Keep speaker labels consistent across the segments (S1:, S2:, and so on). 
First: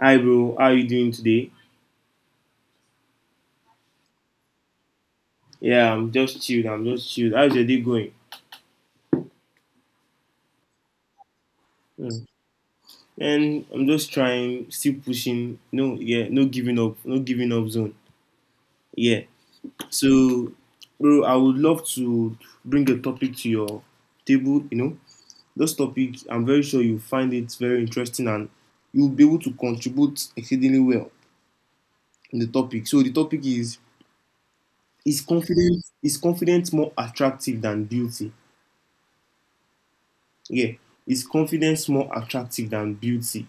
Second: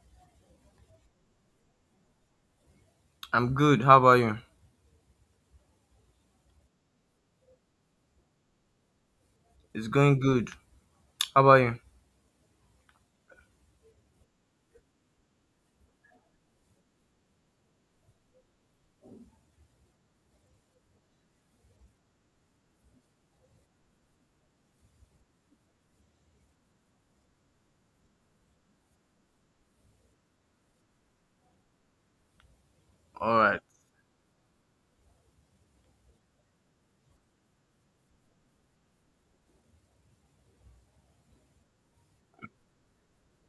S1: Hi, bro. How you doing today?
S2: I'm good. How about you?
S1: Yeah, I'm just chilled. I'm just chilled. How's your day going?
S2: It's going good. How about you?
S1: Mm. And I'm just trying, still pushing. No, yeah, no giving up, no giving up zone. Yeah. So, bro, I would love to bring a topic to your table. You know, this topic, I'm very sure you find it very interesting and you'll be able to contribute exceedingly well in the topic. So the
S2: All
S1: topic
S2: right.
S1: is: Is confidence more attractive than beauty? Yeah, is confidence more attractive than beauty?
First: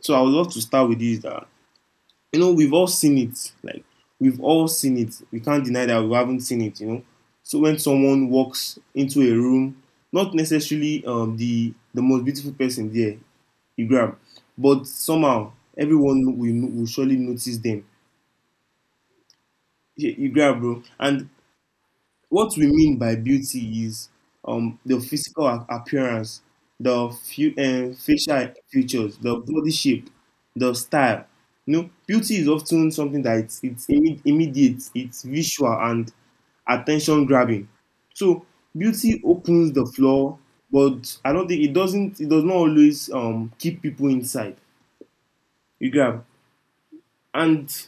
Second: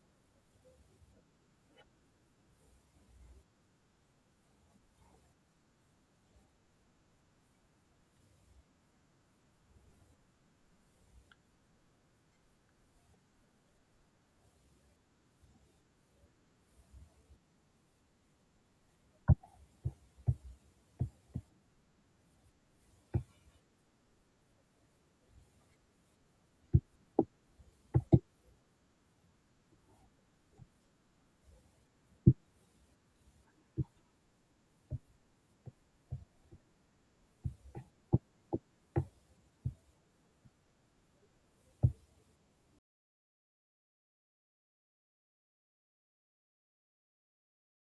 S1: So I would love to start with this that you know we've all seen it. Like we've all seen it. We can't deny that we haven't seen it, you know. So when someone walks into a room, not necessarily the most beautiful person there, you grab, but somehow everyone will surely notice them. You grab, bro. And what we mean by beauty is the physical appearance, the few, facial features, the body shape, the style. You know, beauty is often something that immediate, it's visual and attention grabbing. So beauty opens the floor, but I don't think it doesn't. It does not always keep people inside. You grab and.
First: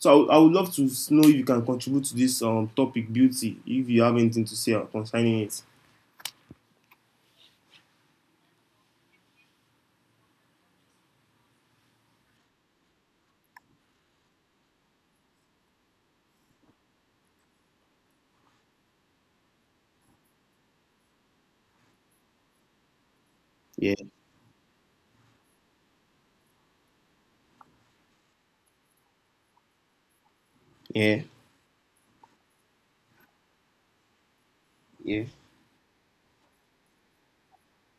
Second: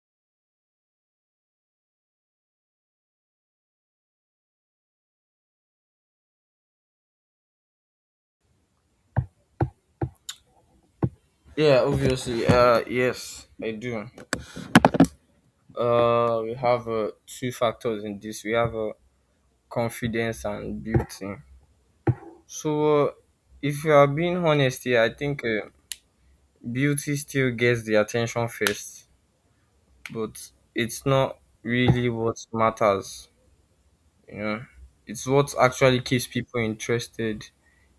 S1: So I would love to know if you can contribute to this topic, beauty, if you have anything to say concerning it.
S2: Yeah, obviously. Yes, I do. We have two factors in this. We have confidence and beauty. So if you
S1: Yeah,
S2: are being honest here, I think beauty still gets the attention first, but it's
S1: yeah,
S2: not really what matters. You know,
S1: yeah.
S2: it's what actually keeps people interested.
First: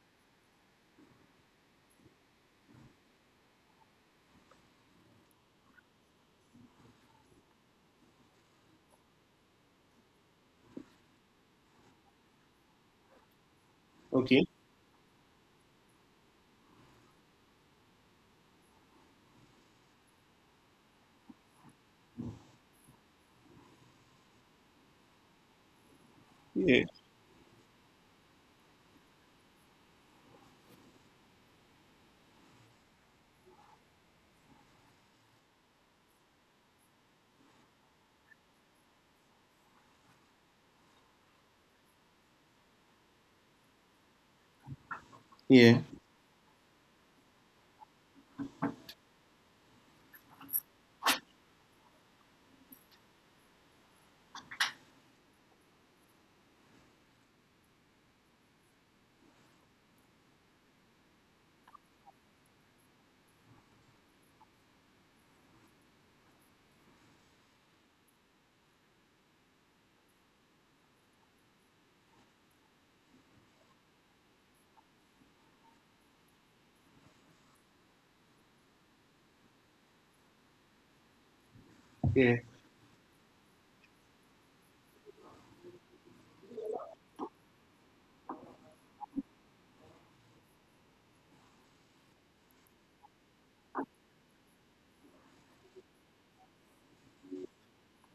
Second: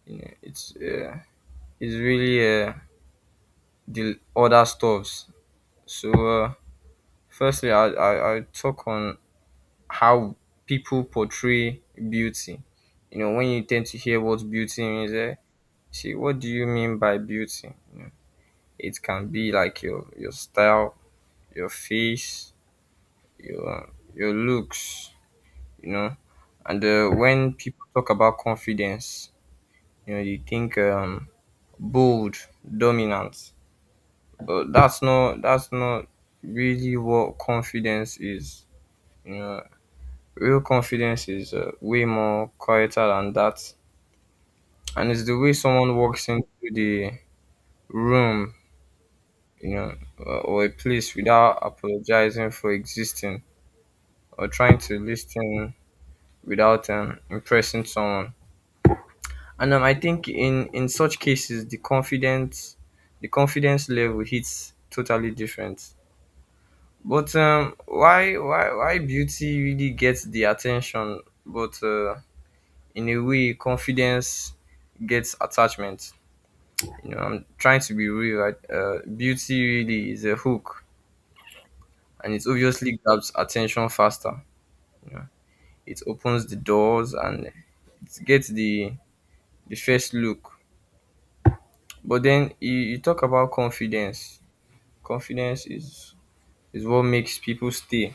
S2: You know, it's really the other stuffs. So firstly, I talk on how people portray beauty. You know, when you tend to hear
S1: Okay.
S2: what beauty means, see, what do you mean by beauty? You know, it can be like your style, your face, your, your looks, you know.
S1: Yeah,
S2: And when people talk about confidence, you know, you think bold, dominant, but that's not really what confidence is. You know, real confidence is way more quieter than that, and it's the way
S1: yeah,
S2: someone walks into the room, you know, or a place without apologizing for existing or trying to listen without impressing someone. And I think in such cases, the confidence level hits totally different. But why beauty really gets the attention, but in a way confidence gets attachment. You know, I'm trying to be real, right? Beauty really is a hook, and
S1: yeah,
S2: it obviously grabs attention faster, you know. It opens the doors, and it gets the first look. But then you talk about confidence. Confidence is what makes people stay.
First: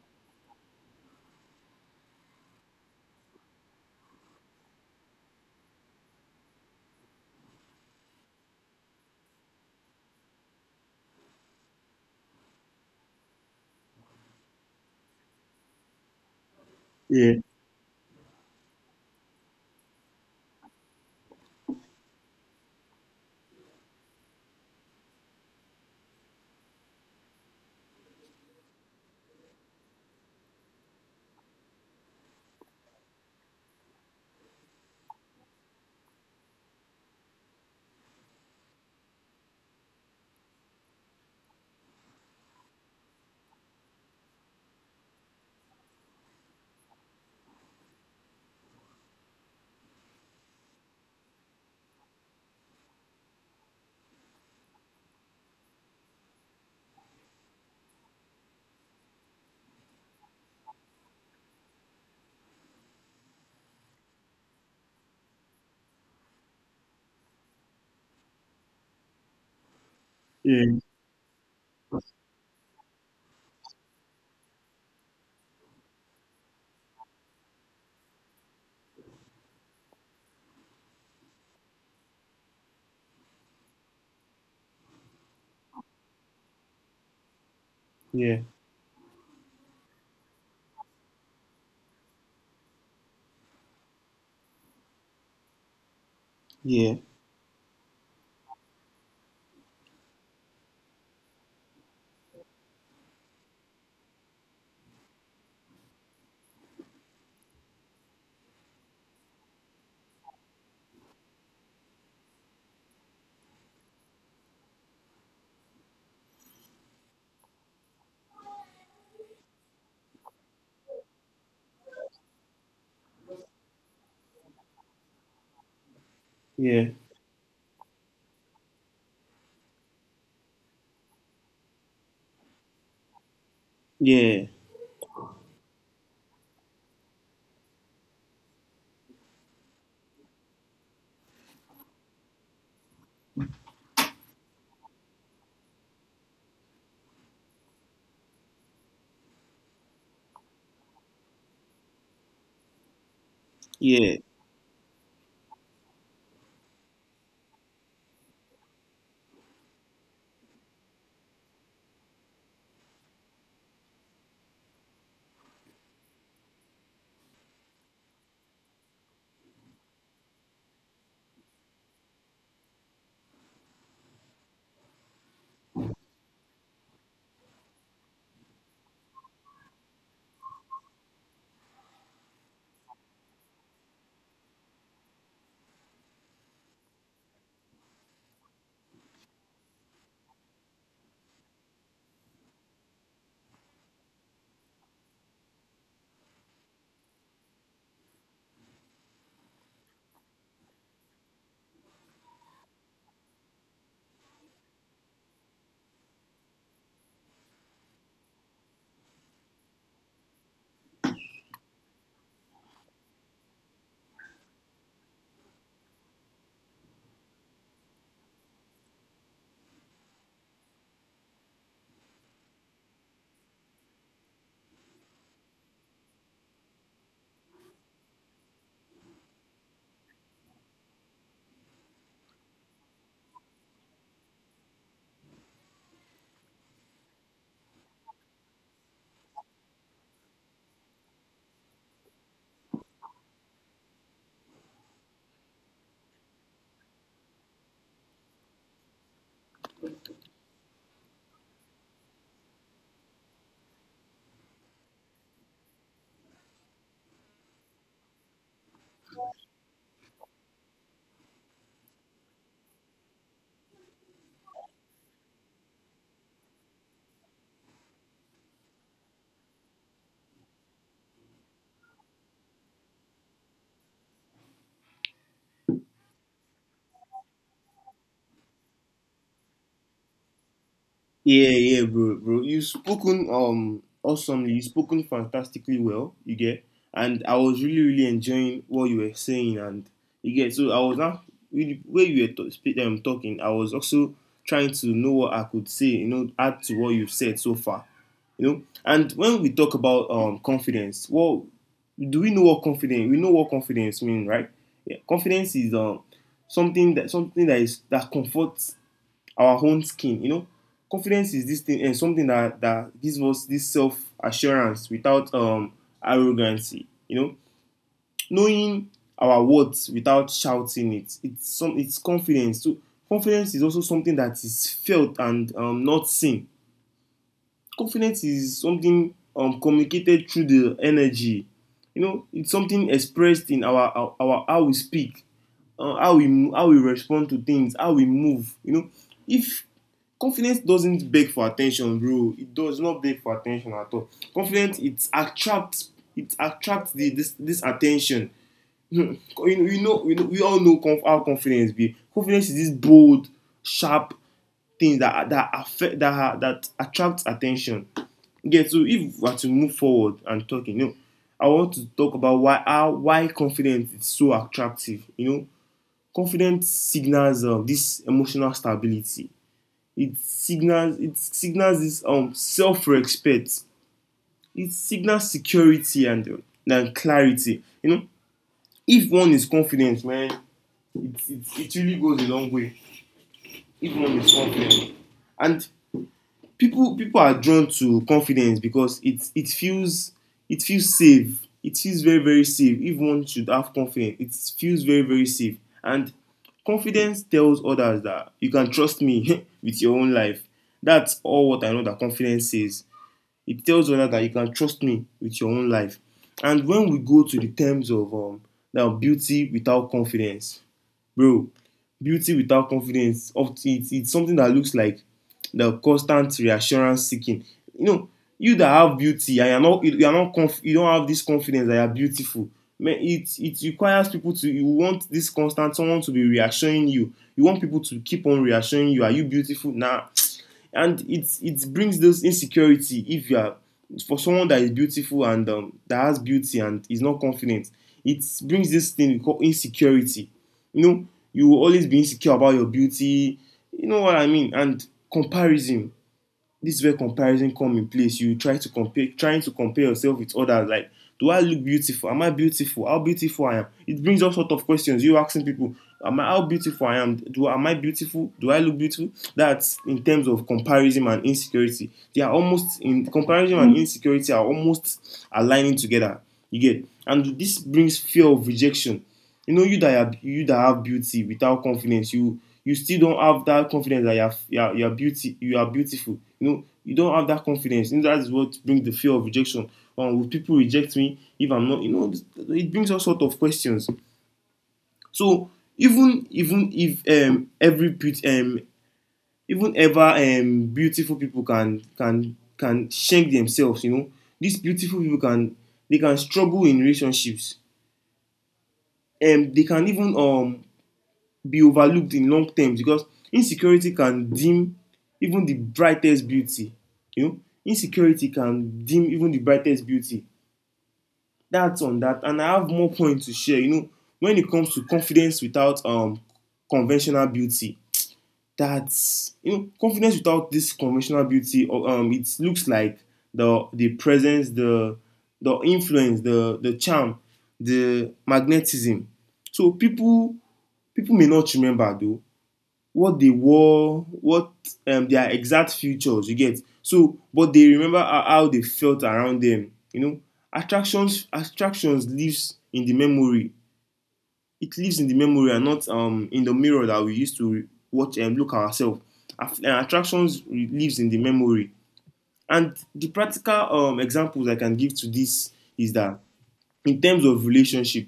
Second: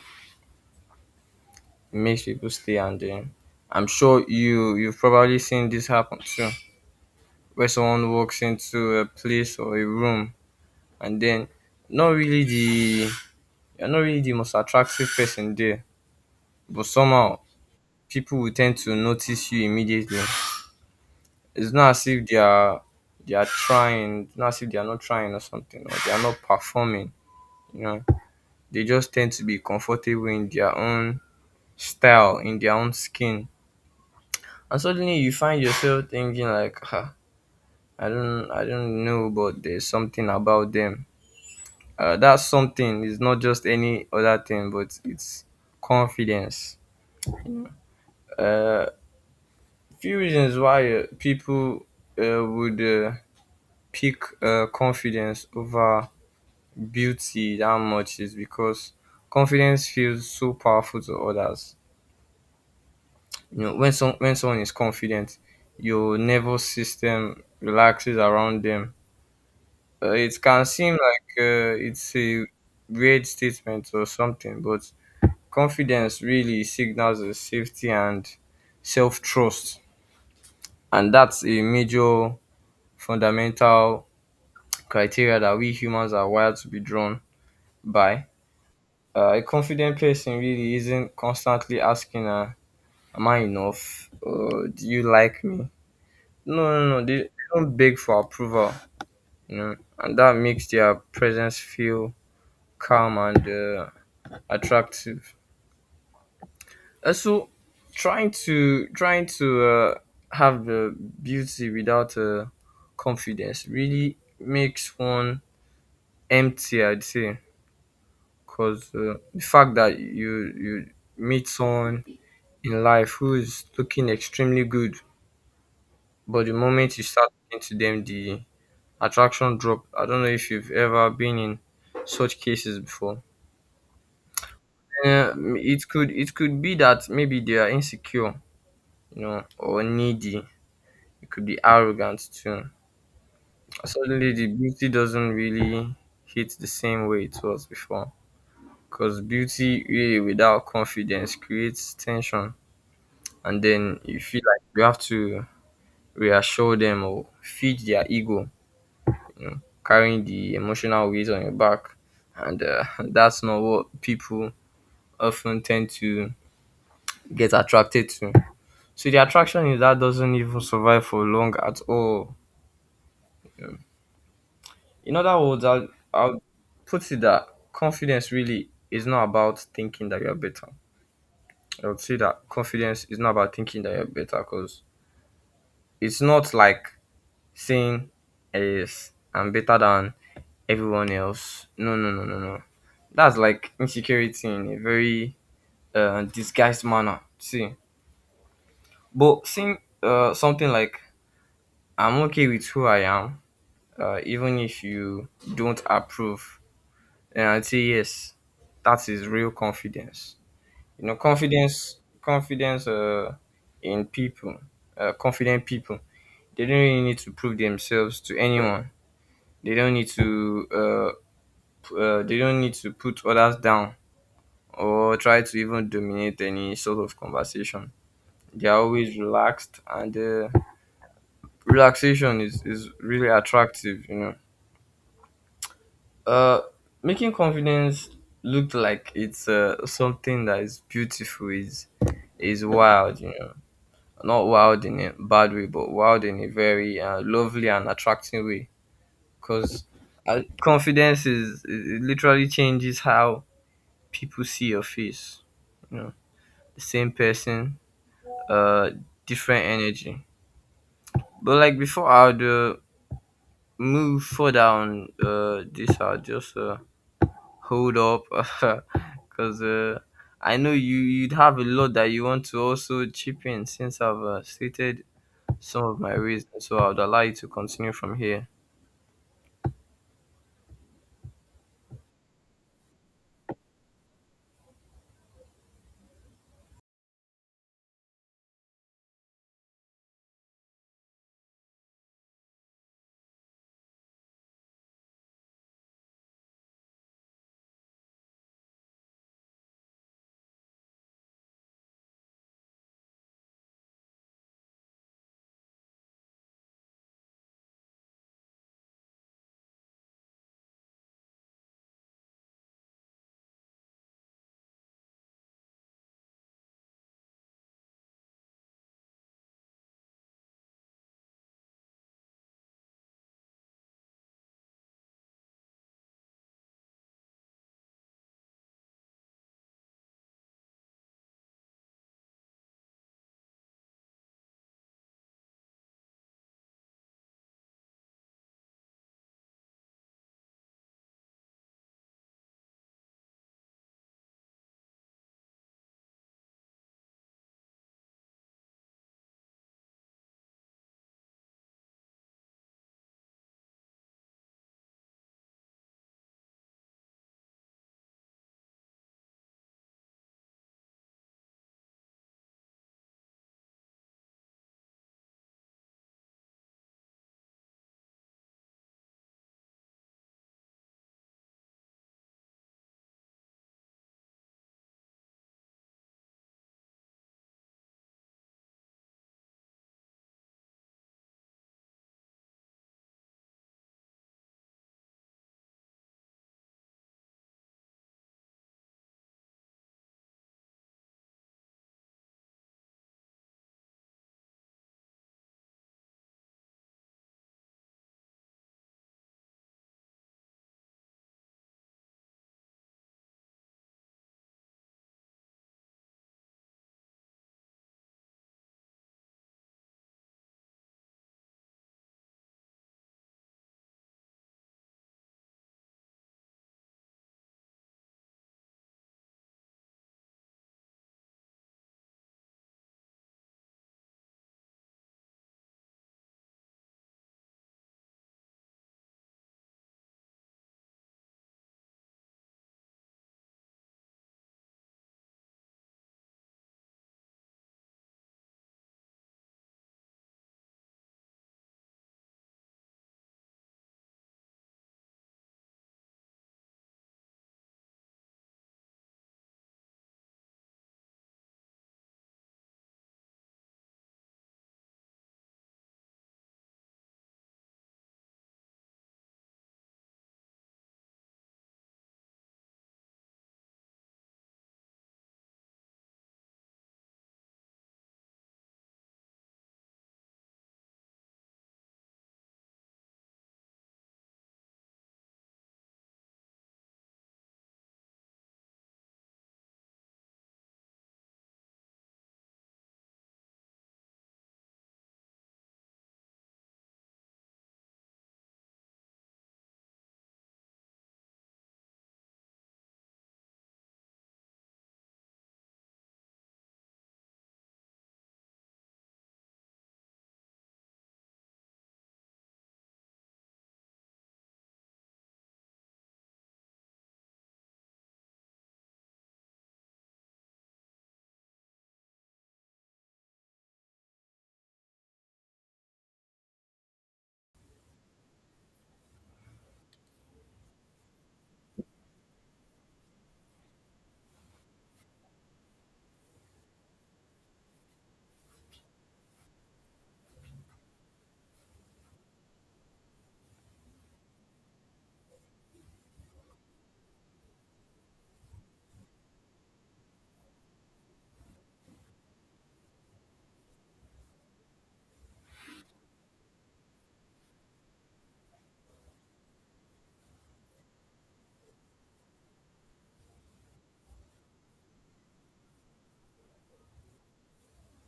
S2: It makes people stay. And then I'm sure you've probably seen this happen too, where someone walks into a place or a room, and then not really the you're not really the most attractive person there, but
S1: yeah,
S2: somehow people will tend to notice you immediately. It's not as if they are trying, it's not as if they are not trying or something, or they are not performing. You know, they just tend to be comfortable in their own style, in their own skin, and suddenly you find yourself thinking like, ah, I don't know, but there's something about them, that something is not just any other thing, but it's confidence. uh Few reasons why people would pick confidence over beauty that much is because confidence feels so powerful to others. You know, when someone is confident, your nervous system relaxes around them. It
S1: yeah,
S2: can seem like it's a weird statement or something, but confidence really signals a safety and self trust. And that's a major fundamental criteria that we humans are wired to be drawn by.
S1: yeah,
S2: A confident person really isn't constantly asking, am I enough? Do you like me? No, no,
S1: yeah, yeah,
S2: no. They don't beg for approval, you know, and that makes their presence feel calm and attractive. So trying to have the beauty without confidence really makes one empty. I'd say, because the fact that you meet someone in life who is looking extremely good, but the
S1: yeah,
S2: moment you start talking to them, the attraction drop. I don't know if you've ever been in such cases before.
S1: yeah.
S2: Uh, it could be that maybe they are insecure, you know, or needy. It could be arrogant too. Suddenly, the beauty doesn't really hit the same way it was before. Because beauty really without confidence creates tension, and then
S1: Yeah.
S2: you feel like you have to reassure them or feed their ego, carrying the emotional weight on your back. And that's not what people often tend to get attracted to. So the attraction is that doesn't even survive for long at all. In other words, I'll put it that confidence really is not about thinking that you're better. I would say that confidence is not about thinking that you're better, because it's not like saying, yes, I'm better than everyone else. No, no, no, no, no. That's like insecurity in a very disguised manner. See, but seeing something like, I'm okay with who I am, even if you don't approve, and I'd say, yes, that is real confidence. You know, confidence in people, confident people, they don't really need to prove themselves to anyone. They don't need to they don't need to put others down or try to even dominate any sort of conversation. They are always relaxed, and relaxation is really attractive, you know. uh, Making confidence look like it's something that is beautiful is wild, you know. Not wild in a bad way, but wild in a very lovely and attracting way. Because confidence is it literally changes how people see your face. You know, the same person, uh, different energy. But like before, I would move further on this. I'll just hold up, because I know you'd have a lot that you want to also chip in. Since I've stated some of my reasons, so I'd allow you to continue from here.
S1: Yeah, yeah, bro, bro. You've spoken awesomely. You've spoken fantastically well. You get, and I was really, really enjoying what you were saying, and you get. So I was now really where you were to, speak, talking. I was also trying to know what I could say. You know, add to what you've said so far. You know, and when we talk about confidence, well, do we know what confidence? We know what confidence means, right? Yeah, confidence is something that comforts our own skin, you know. Confidence is this thing and something that gives us this self assurance without arrogancy, you know, knowing our words without shouting it, it's some it's confidence. So confidence is also something that is felt and, not seen. Confidence is something communicated through the energy, you know. It's something expressed in our how we speak, how we respond to things, how we move. You know, if confidence doesn't beg for attention, bro, it does not beg for attention at all. Confidence, it attracts the, this attention. You know, you know, you know we all know how confidence be. Confidence is this bold, sharp thing that that affect that that attracts attention. Yeah, so if we are to move forward and talking, you know, I want to talk about why confidence is so attractive. You know, confidence signals this emotional stability. It signals this self-respect. It signals security and clarity. You know, if one is confident, man, it really goes a long way. If one is confident, and people are drawn to confidence because it feels safe. It feels very, very safe. If one should have confidence, it feels very, very safe. And confidence tells others that you can trust me with your own life. That's all what I know that confidence says. It tells others that you can trust me with your own life. And when we go to the terms of, now beauty without confidence. Bro, beauty without confidence of, it's something that looks like the constant reassurance seeking. You know, you that have beauty and you're not you are not conf- you don't have this confidence that you're beautiful. Man, it requires people to, you want this constant someone to be reassuring you. You want people to keep on reassuring you. Are you beautiful? Nah, and it brings those insecurity. If you are, for someone that is beautiful and, that has beauty and is not confident, it brings this thing we call insecurity, you know. You will always be insecure about your beauty, you know what I mean. And comparison, this is where comparison come in place. You try to compare, yourself with others, like do I look beautiful, am I beautiful, how beautiful I am? It brings all sort of questions, you asking people, am I, how beautiful I am, do, am I beautiful, do I look beautiful? That's in terms of comparison and insecurity. They are almost, in comparison and insecurity are almost aligning together. You get, and this brings fear of rejection. You know, you that have beauty without confidence, you still don't have that confidence that you are beautiful, you know. You don't have that confidence, and that's what brings the fear of rejection. Will people reject me if I'm not, you know. It brings all sort of questions. So, even even if, um, every beaut- um, even ever, beautiful people can shank themselves, you know. These beautiful people can, they can struggle in relationships. They can even, be overlooked in long terms because insecurity can dim even the brightest beauty. You know, insecurity can dim even the brightest beauty. That's on that, and I have more points to share, you know. When it comes to confidence without conventional beauty, that's, you know, confidence without this conventional beauty, or, it looks like the presence, the influence, the charm, the magnetism. So people, people may not remember though what they wore, what, their exact features, you get. So, but they remember how they felt around them. You know, attractions lives in the memory. It lives in the memory and not, in the mirror that we used to watch and look at ourselves. Attractions lives in the memory. And the practical examples I can give to this is that in terms of relationship,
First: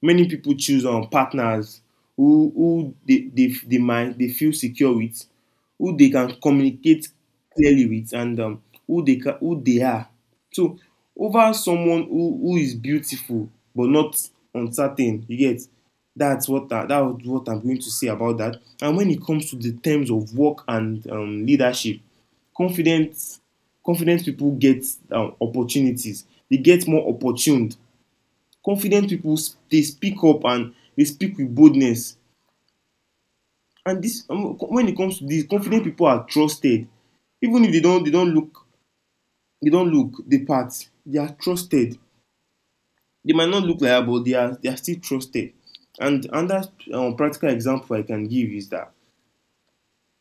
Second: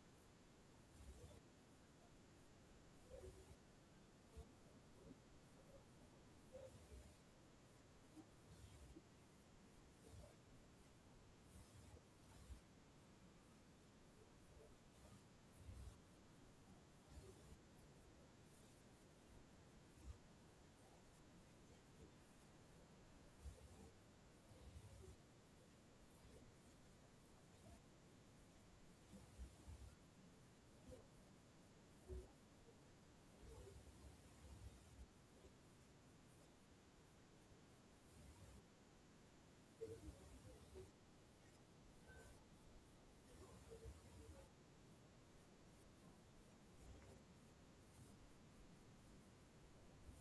S1: many people choose on, partners who, they feel secure with, who they can communicate clearly with, and, who they can, who they are. So over someone who is beautiful but not, uncertain, you get. That's what I, that's what I'm going to say about that. And when it comes to the terms of work and, leadership, confident confident people get, opportunities. They get more opportuned. Confident people, they speak up and they speak with boldness. And this, when it comes to this, confident people are trusted, even if they don't look, they don't look the part, they are trusted. They might not look like that, but they are still trusted. And another, practical example I can give is that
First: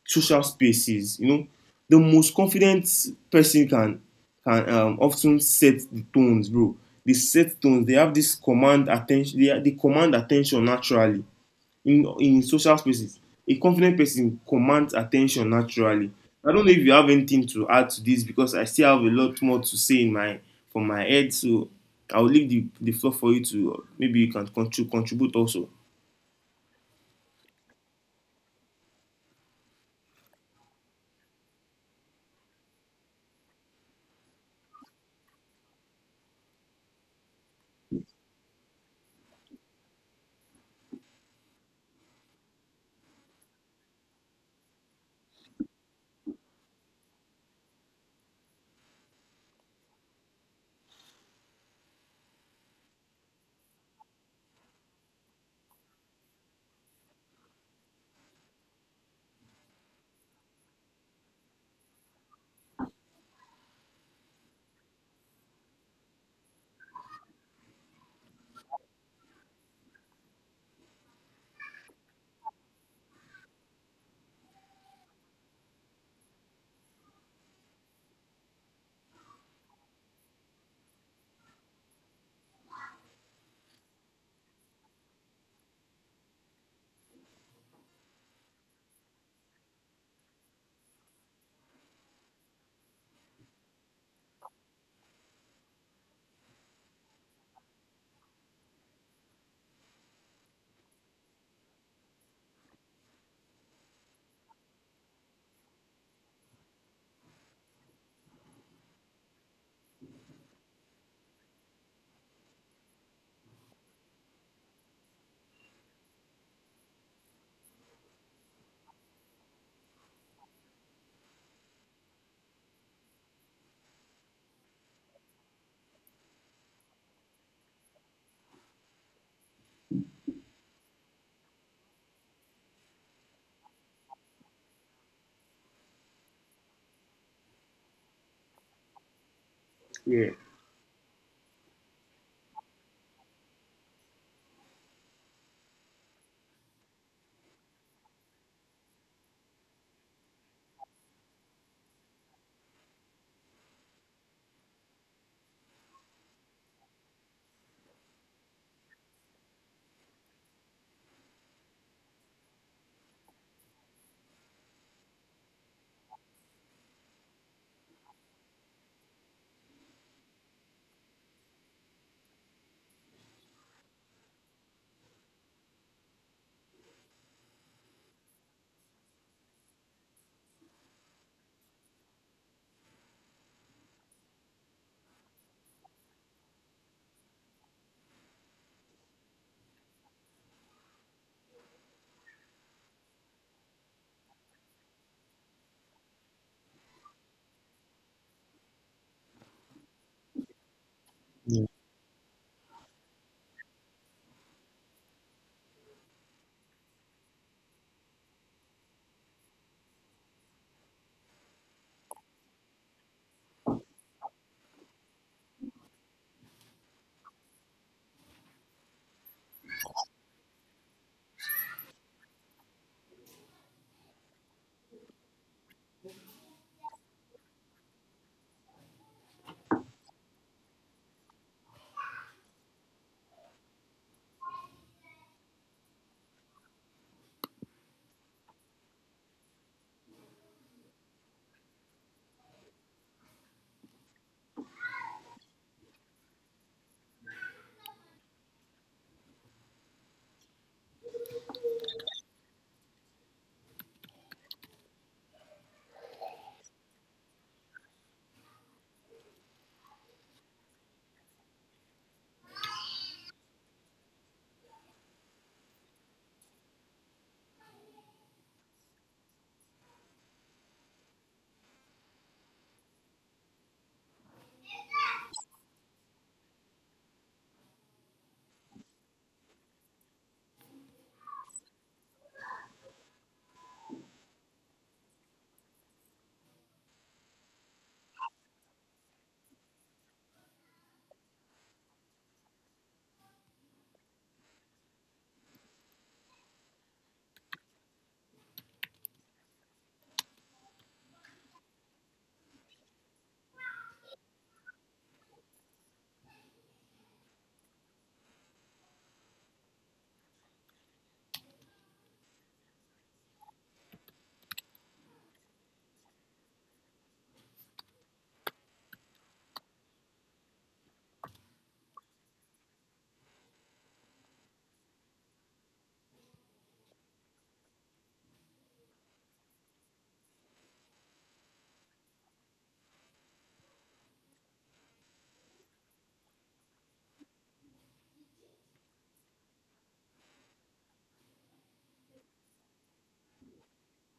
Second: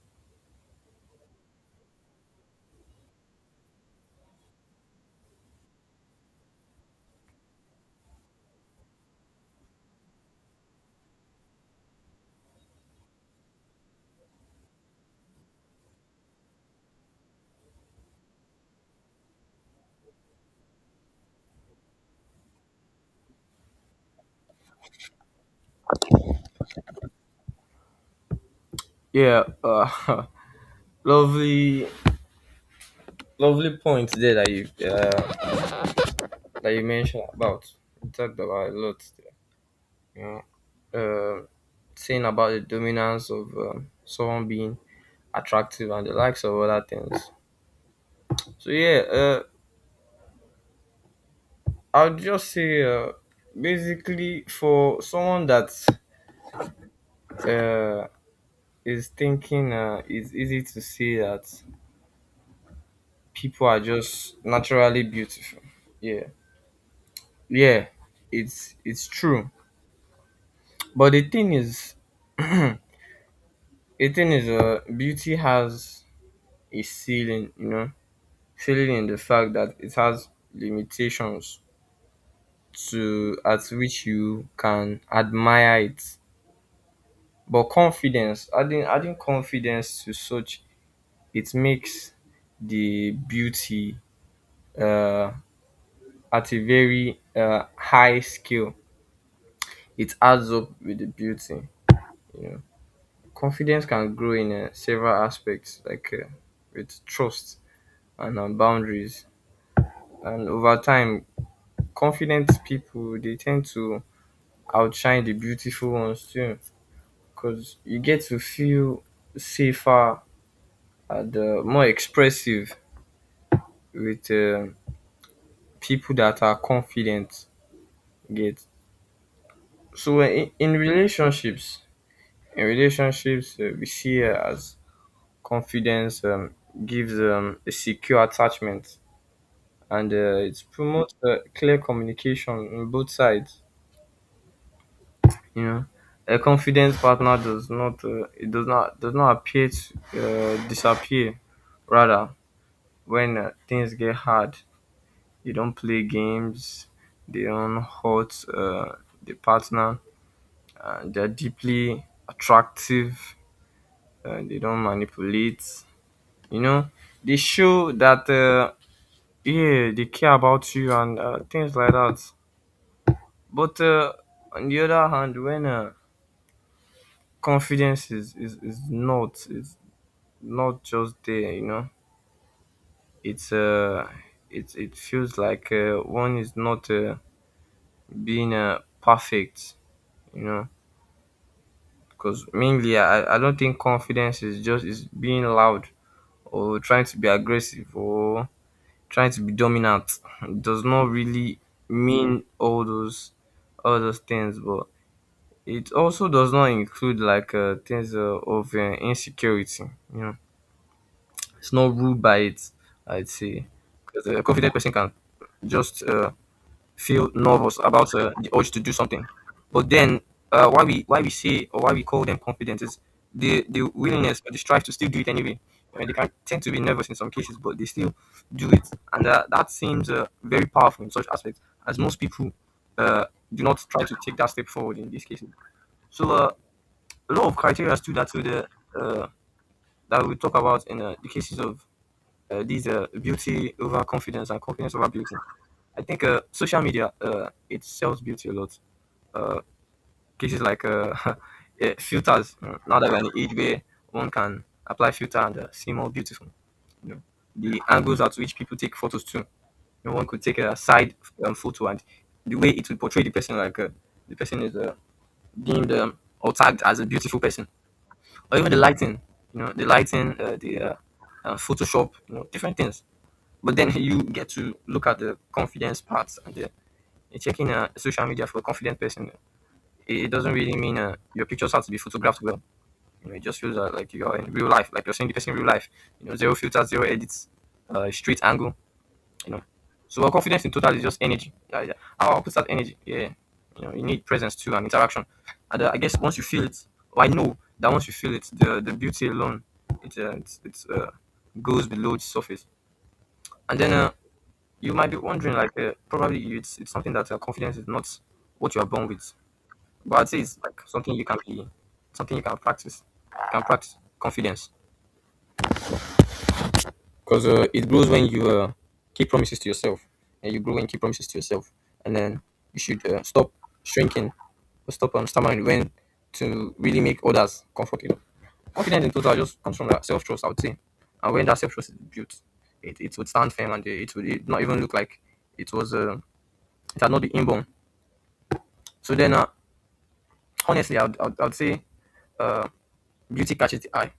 S1: social spaces, you know, the most confident person can, often set the tones, bro. They set tones, they have this command attention. They command attention naturally in social spaces. A confident person commands attention naturally. I don't know if you have anything to add to this, because I still have a lot more to say in my, from my head. So I will leave the floor for you. To maybe you can contribute also.
S2: Yeah, lovely, lovely point there that you mentioned about. You talked about a lot, there, you know, uh, saying about the dominance of someone being attractive and the likes of other things. So yeah, I'll just say basically for someone that uh, is thinking, it's easy to see that people are just naturally beautiful. Yeah, yeah, it's true. But the thing is, beauty has a ceiling, you know, ceiling in the fact that it has limitations to at which you can admire it. But confidence, adding confidence to such, it makes the beauty uh, at a very high scale. It adds up with the beauty, you know. Confidence can grow in several aspects, like with trust and boundaries, and over time confident people they tend to outshine the beautiful ones too, because you get to feel safer and more expressive with people that are confident, you get. So in relationships, we see as confidence gives a secure attachment, and
S1: Yeah.
S2: it promotes clear communication on both sides. You know, a confident partner does not it does not appear to disappear. Rather, when things get hard, they don't play games. They don't hurt the partner. They're deeply attractive. They don't manipulate. You know, they show that yeah, they care about you and things like that. But on the other hand, when confidence is not just there, you know. It's uh, it it feels like one is not being perfect, you know. Because mainly, I don't think confidence is just is being loud or trying to be aggressive or trying to be dominant. It does not really mean all those things, but it also does not include like things of insecurity, you know. It's not ruled by it, I'd say. Because a confident person can just feel nervous about the urge to do something. But then, why we say or why we call them confident is the willingness or the strive to still do it anyway. I mean, they can tend to be nervous in some cases, but they still do it, and that seems very powerful in such aspects, as most people uh, do not try to take that step forward in these cases. So a lot of criteria too that would uh, that we talk about in the cases of these beauty over confidence and confidence over beauty. I think social media it sells beauty a lot. Uh, cases like filters. Now that we're in the age where one can apply filter and seem more beautiful. You know, the angles at which people take photos too. You know, one could take a side photo, and the way it will portray the person, like the person is deemed or tagged as a beautiful person, or even the lighting. You know, the lighting, the Photoshop. You know, different things. But then you get to look at the confidence part, and the checking social media for a confident person, it doesn't really mean your pictures have to be photographed well. You know, it just feels like you're in real life, like you're seeing the person in real life. You know, zero filters, zero edits, straight angle, you know. So our confidence in total is just energy, yeah, yeah. Our opposite energy, yeah. You know, you need presence too and interaction, and I guess once you feel it, or I know that once you feel it, the beauty alone, it it's goes below the surface. And then you might be wondering, like, probably it's something that confidence is not what you are born with, but I'd say it's like something you can be, something you can practice. You can practice confidence because it grows when you keep promises to yourself, and you grow when you keep promises to yourself. And then you should stop shrinking or stop stammering when to really make others comfortable. Confidence in total just comes from self trust, I would say. And when that self trust is built, it would stand firm, and it would it not even look like it was it had not been inborn. So then, honestly, I would say uh, beauty catches the eye.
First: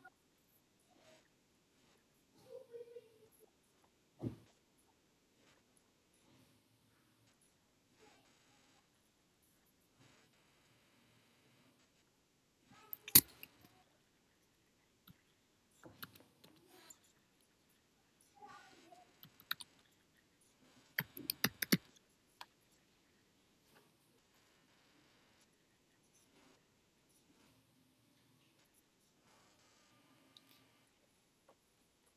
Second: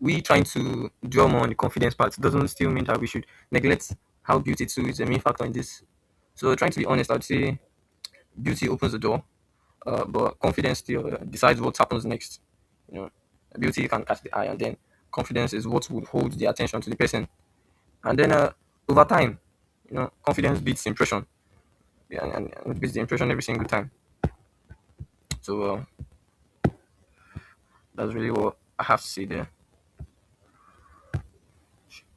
S2: We trying to draw more on the confidence part doesn't still mean that we should neglect how beauty too is a main factor in this. So trying to be honest, I would say beauty opens the door, but confidence still decides what happens next. You know, beauty can catch the eye, and then confidence is what would hold the attention to the person. And then over time, you know, confidence beats impression, yeah, and beats the impression every single time. So that's really what I have to say there.